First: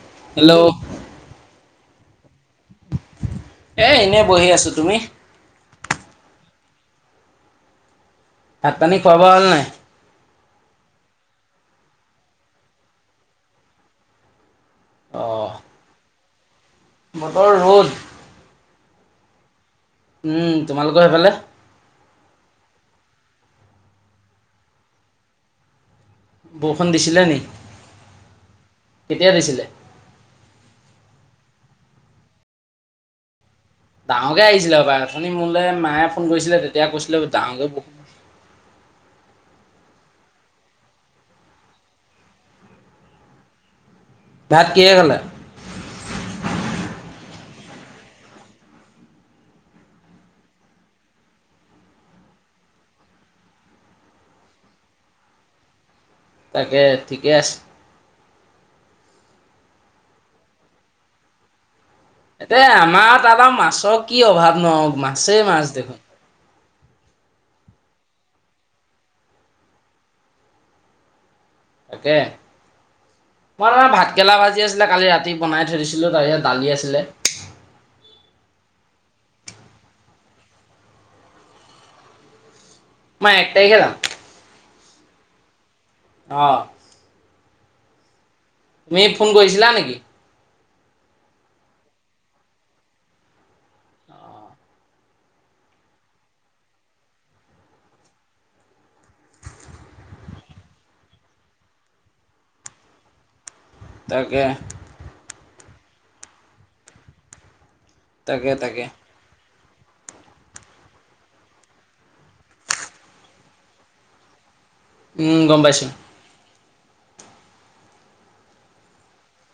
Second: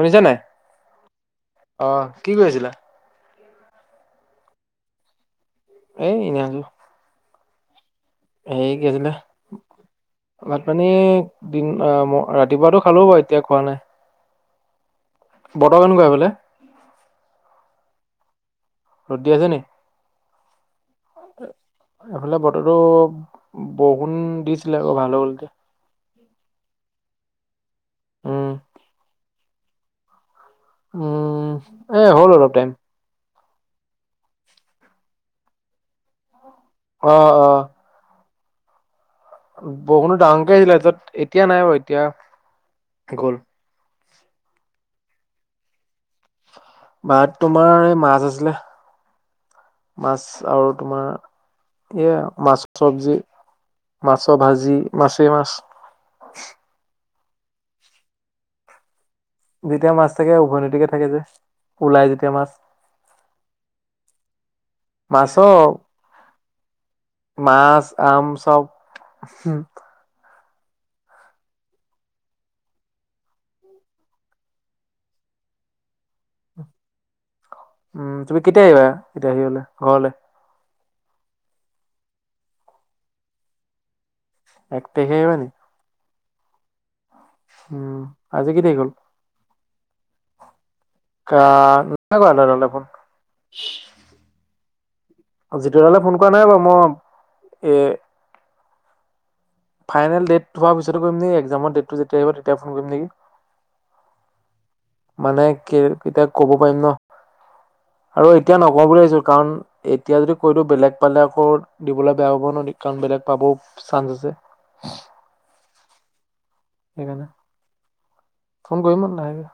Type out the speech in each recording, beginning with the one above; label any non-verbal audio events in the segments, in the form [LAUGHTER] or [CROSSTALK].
শুনিছা নাই হেল্ল' অঁ কি কৰি আছিলা এ এনেই বহি আছো তুমি এই এনেই আছো ভাত পানী খোৱা বোৱা হ'ল নাই ভাতপানী দিন ৰাতিপুৱাটো খালো বাৰু এতিয়া খোৱা নাই অ বতৰ কেনেকুৱা সেইফালে। বতৰ ৰ'দ ৰ'দ দি আছে নি? উম তোমালোকৰ সেইফালে? এইফালে বতৰটো বৰষুণ দিছিলে আকৌ ভাল হল এতিয়া। বৰষুণ দিছিলে নি? উম। কেতিয়া দিছিলে? উম, এ' হ'ল অলপ টাইম। ডাঙৰকে আহিছিলে হবাই অথনি মোলে মায়ে ফোন কৰিছিলে তেতিয়া কৈছিলে অ', ডাঙৰ বহুত। বহুনো ডাঙৰকে দিলে যত এতিয়া নাই আৰু এতিয়া গ'ল। ভাত কিহেৰে খালা? ভাত তোমাৰ এই মাছ আছিলে মাছ আৰু তোমাৰ এইয়া মাছ চব্জি। মাছ ভাজি মাছেই মাছ। তাকে ঠিকে আছে। যেতিয়া মাছ থাকে উভৈনদিকে থাকে যে। ওলাই যেতিয়া মাছ। এ আমাৰ ত' আৰু মাছৰ কি অভাৱ ন মাছেই মাছ দেখোন। মাছ -আম চব হম। তাকে। মইয় ভাতকৰেলা ভাজি আছিলে কালি ৰাতি বনাই থৈ দিছিলো তাৰ ইয়াত দালি আছিলে। উম, তুমি কেতিয়া আহিবা এতিয়া আহি পালে ঘৰলে? মই এক তাৰিখে যাম। এক তাৰিখে আহিবা নি? অহ'। উম আজি কি তাৰিখ হ'ল তুমি ফোন কৰিছিলা নেকি? [UNINTELLIGIBLE] যিতু দালৈ ফোন কৰা নাই বাৰু মই এ' ফাইনেল ডেট হোৱাৰ পিছতে কৰিম নেকি একজামৰ ডেটটো যেতিয়া আহিব তেতিয়া ফোন কৰিম নেকি। তাকে। মানে কে কেতিয়া ক'ব পাৰিম ন, 'আৰু তাকে এতিয়া তাকে নকও বুলি ভাবিছো কাৰণ এতিয়া যদি কৈ দিও বেলেগ পালে আকৌ দিবলৈ বেয়া হ'ব ন' কাৰণ বেলেগ পাবও চান্স আছে। উম, গম পাইছো। কি ক'লা ফোন কৰিব মন নাই ৰ।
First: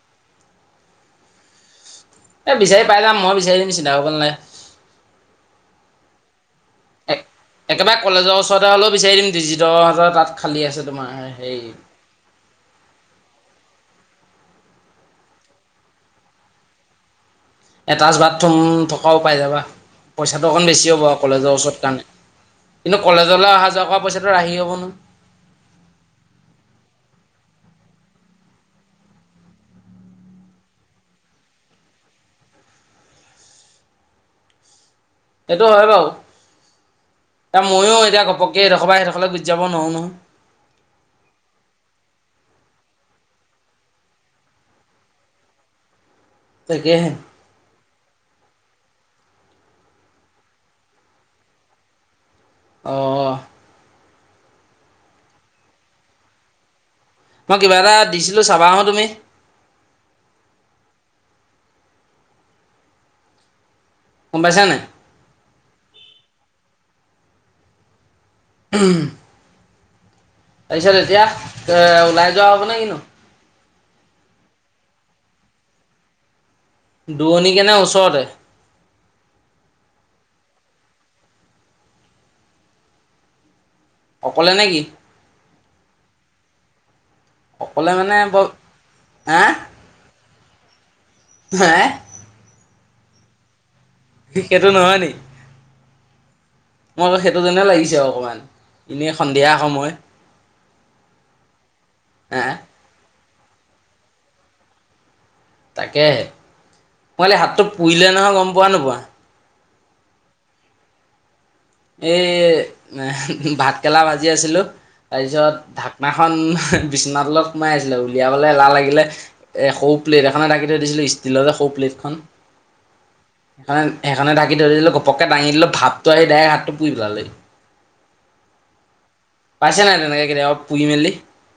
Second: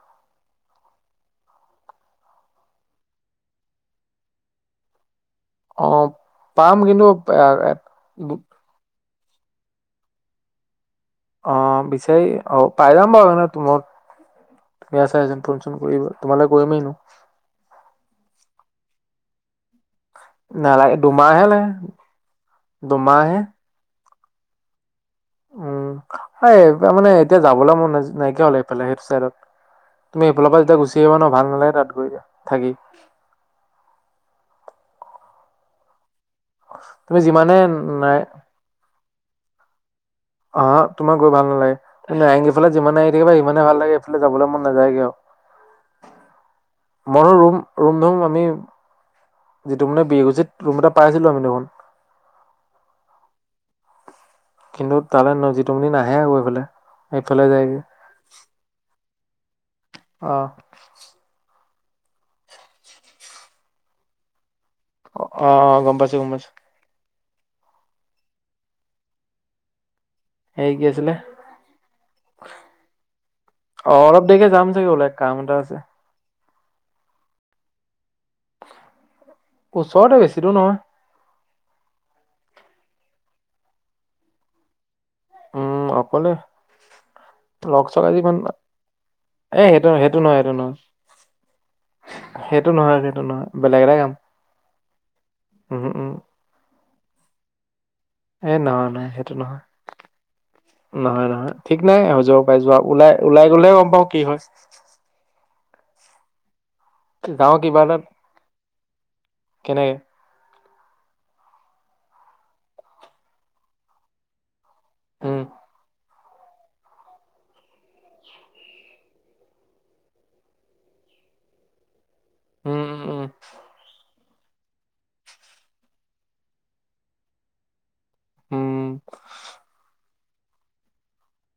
এ'বিচাৰি পাই যাম মই বিচাৰি দিম চিন্তা কৰিব নালাগে। অ', পাম একেবাৰে কিন্তু কলেজৰ ওচৰতে হ'লেও বিচাৰি দিম ডিজিটৰ হতৰ তাত খালী আছে। তোমাৰ হেৰি অহ, বিচাৰি অ' পাই যাম বাৰু [UNINTELLIGIBLE] টোমত তুমি আছা এজন ফোন চোন কৰিবা তোমালই কৰিমে এনেও। এটাচ বাথৰুম থকাও পাই যাবা পইচাটো অকণ বেছি নালাগে হ'ব আৰু দুমাহে কলেজৰ লাগে ওচৰত কাৰণে কিন্তু দুমাহে কলেজলৈ আহা- যোৱা কৰা পইচা ৰাহি হ'ব ন'। উম, হয় মানে এতিয়া যাবলৈ মোৰ নাইকিয়া হল এইফালে সেইটো চাইডত। তুমি এইফালৰ পৰা যেতিয়া গুচি আহিবা ন' ভাল নালাগে তাত গৈ দিয়া থাকি। সেইটো হয় বাৰু তুমি যিমানে এ' ময়ো নাই এতিয়া ঘপকে এডখৰ পা এডখৰ অকলে গুজ যাব নোৱাৰো নহয়। অ-হ- হ তোমাৰ গৈ ভাল নালাগে। তুমি নাৰেঙ্গী ফালে যিমানে আহি থাকিবা সিমানে ভাল লাগে এইফালে যাবলৈ মন নাযায়গে তাকেহে আৰু। মই ৰুম - ৰুম ধুম আমি যিটো মানে বিৰকুছিত ৰুম এটা পাইছিলো আমি দেখোন অহ কিন্তু, তালৈ ন'জিতুমণি নাহে আৰু এইফালে। সেই ফালে মই যাই কিবা গে এটা দিছিলোঁ চাবা আহোঁ তুমি অহ। গম পাইছা নে নাই? অ অ গম পাইছো গম পাইছো। উম হেৰি কি তাৰছত আছিলে এতিয়া এহ ওলাই যোৱা হব নে কিনো অহ, অলপ দেৰিকে যাম চাগে উলাই কাম এটা আছে। দুৰণিকে নে ওচৰতে? ওচৰতে বেছি দূৰ নহয়। অকলে নেকি? উম, অকলে। অকলে লগ- চগ মানে আজি ইমান বৰ হা এ সেইটো- সেইটো নহয় -সেইটো নহয়। [UNINTELLIGIBLE] সেইটো নহয় -সেইটো নহয়। সি -সেইটো নহয় নি? উহু-উম। মই আকৌ সেইটো যেনে লাগিছে অকমান নহয় নহয় এনেই সেইটো সন্ধিয়া নহয় সময়। নহয় - নহয় ঠিক নাই হৈ যাব হা পাৰে যোৱা ওলাই - ওলাই গলেহে গম পাও কি হয়? তাকে মইলে যাওঁ হাতটো কিবা এটাত পুইলে নহয় গম পোৱা নোপোৱা। কেনেকে? এই ভাতকেৰেলা ভাজি আছিলোঁ উম তাৰছত মাখন বিছনাৰ তলত সোমাই আছিলে উলিয়াবলৈ এলাহ লাগিলে এ'সৰু প্লেট এখনে ঢাকি থৈ দিছি ষ্টীলৰে শ'প লিফখন। উম উম উম হয় সেইখনে ঢাকি ধৰি দিলো ঘপককে দাঙি দিলো ভাপটো আহি ডাইৰেক হাত পুহিবালে উম পাইছে নাই তেনেকে পুহি মেলি।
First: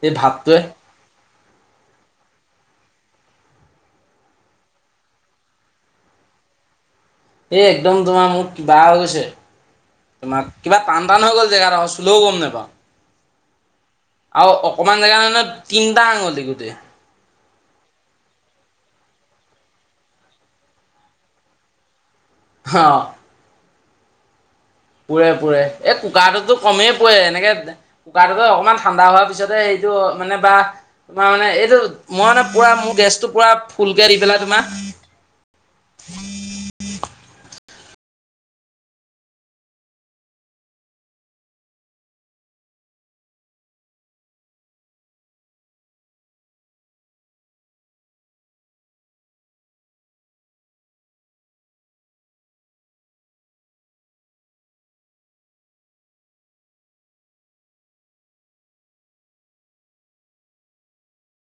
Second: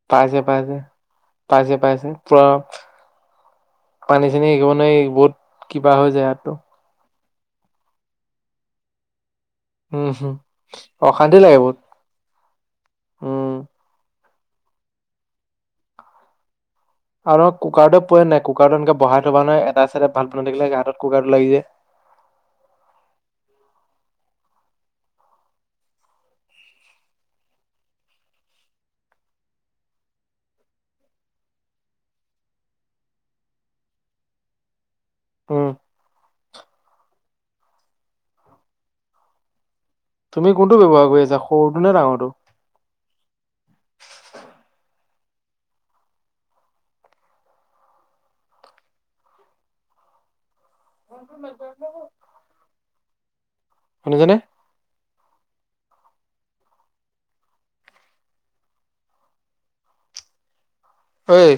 এই পাইছে ভাপটোৱে পাইছে পাইছে পাইছে পৰা পানী চানী একিব নোৱাৰি বহুত কিবা হৈ যায় হাতটো। এই একদম তোমাৰ মোক কিবা হৈ গৈছে। উম হম তোমাৰ কিবা টান টান হৈ অশান্তি গ'ল লাগে বহুত জেগাত চুলেও গম নেপাও। উম আৰু অকমান জেগা মানে তিনটা আঙুলি গোটেই। আৰু কুকাৰটো পোৱে নাই, কুকাৰটো এনেকে বহাই থবা নহয় এটা চাইডে ভাত বনিই থাকিলে হাতত কুকাৰটো লাগি যায়। [INAUDIBLE] হ পুৰে-পুৰে। এই কুকাৰটোতো কমেই পুৰে এনেকে কুকাৰটোতো অকণমান ঠাণ্ডা হোৱাৰ পিছতে স টো মানে বা তোমাৰ মানে এইটো মই মানে পুৰা মোৰ গেছটো পুৰা ফুলকে দি পেলাই তোমাৰ উম, [UNINTELLIGIBLE] তুমি কোনটো বব্যৱহাৰ কৰি আছা সৰুটো নে ডাঙৰটো? [UNINTELLIGIBLE] শুনিছানে? অই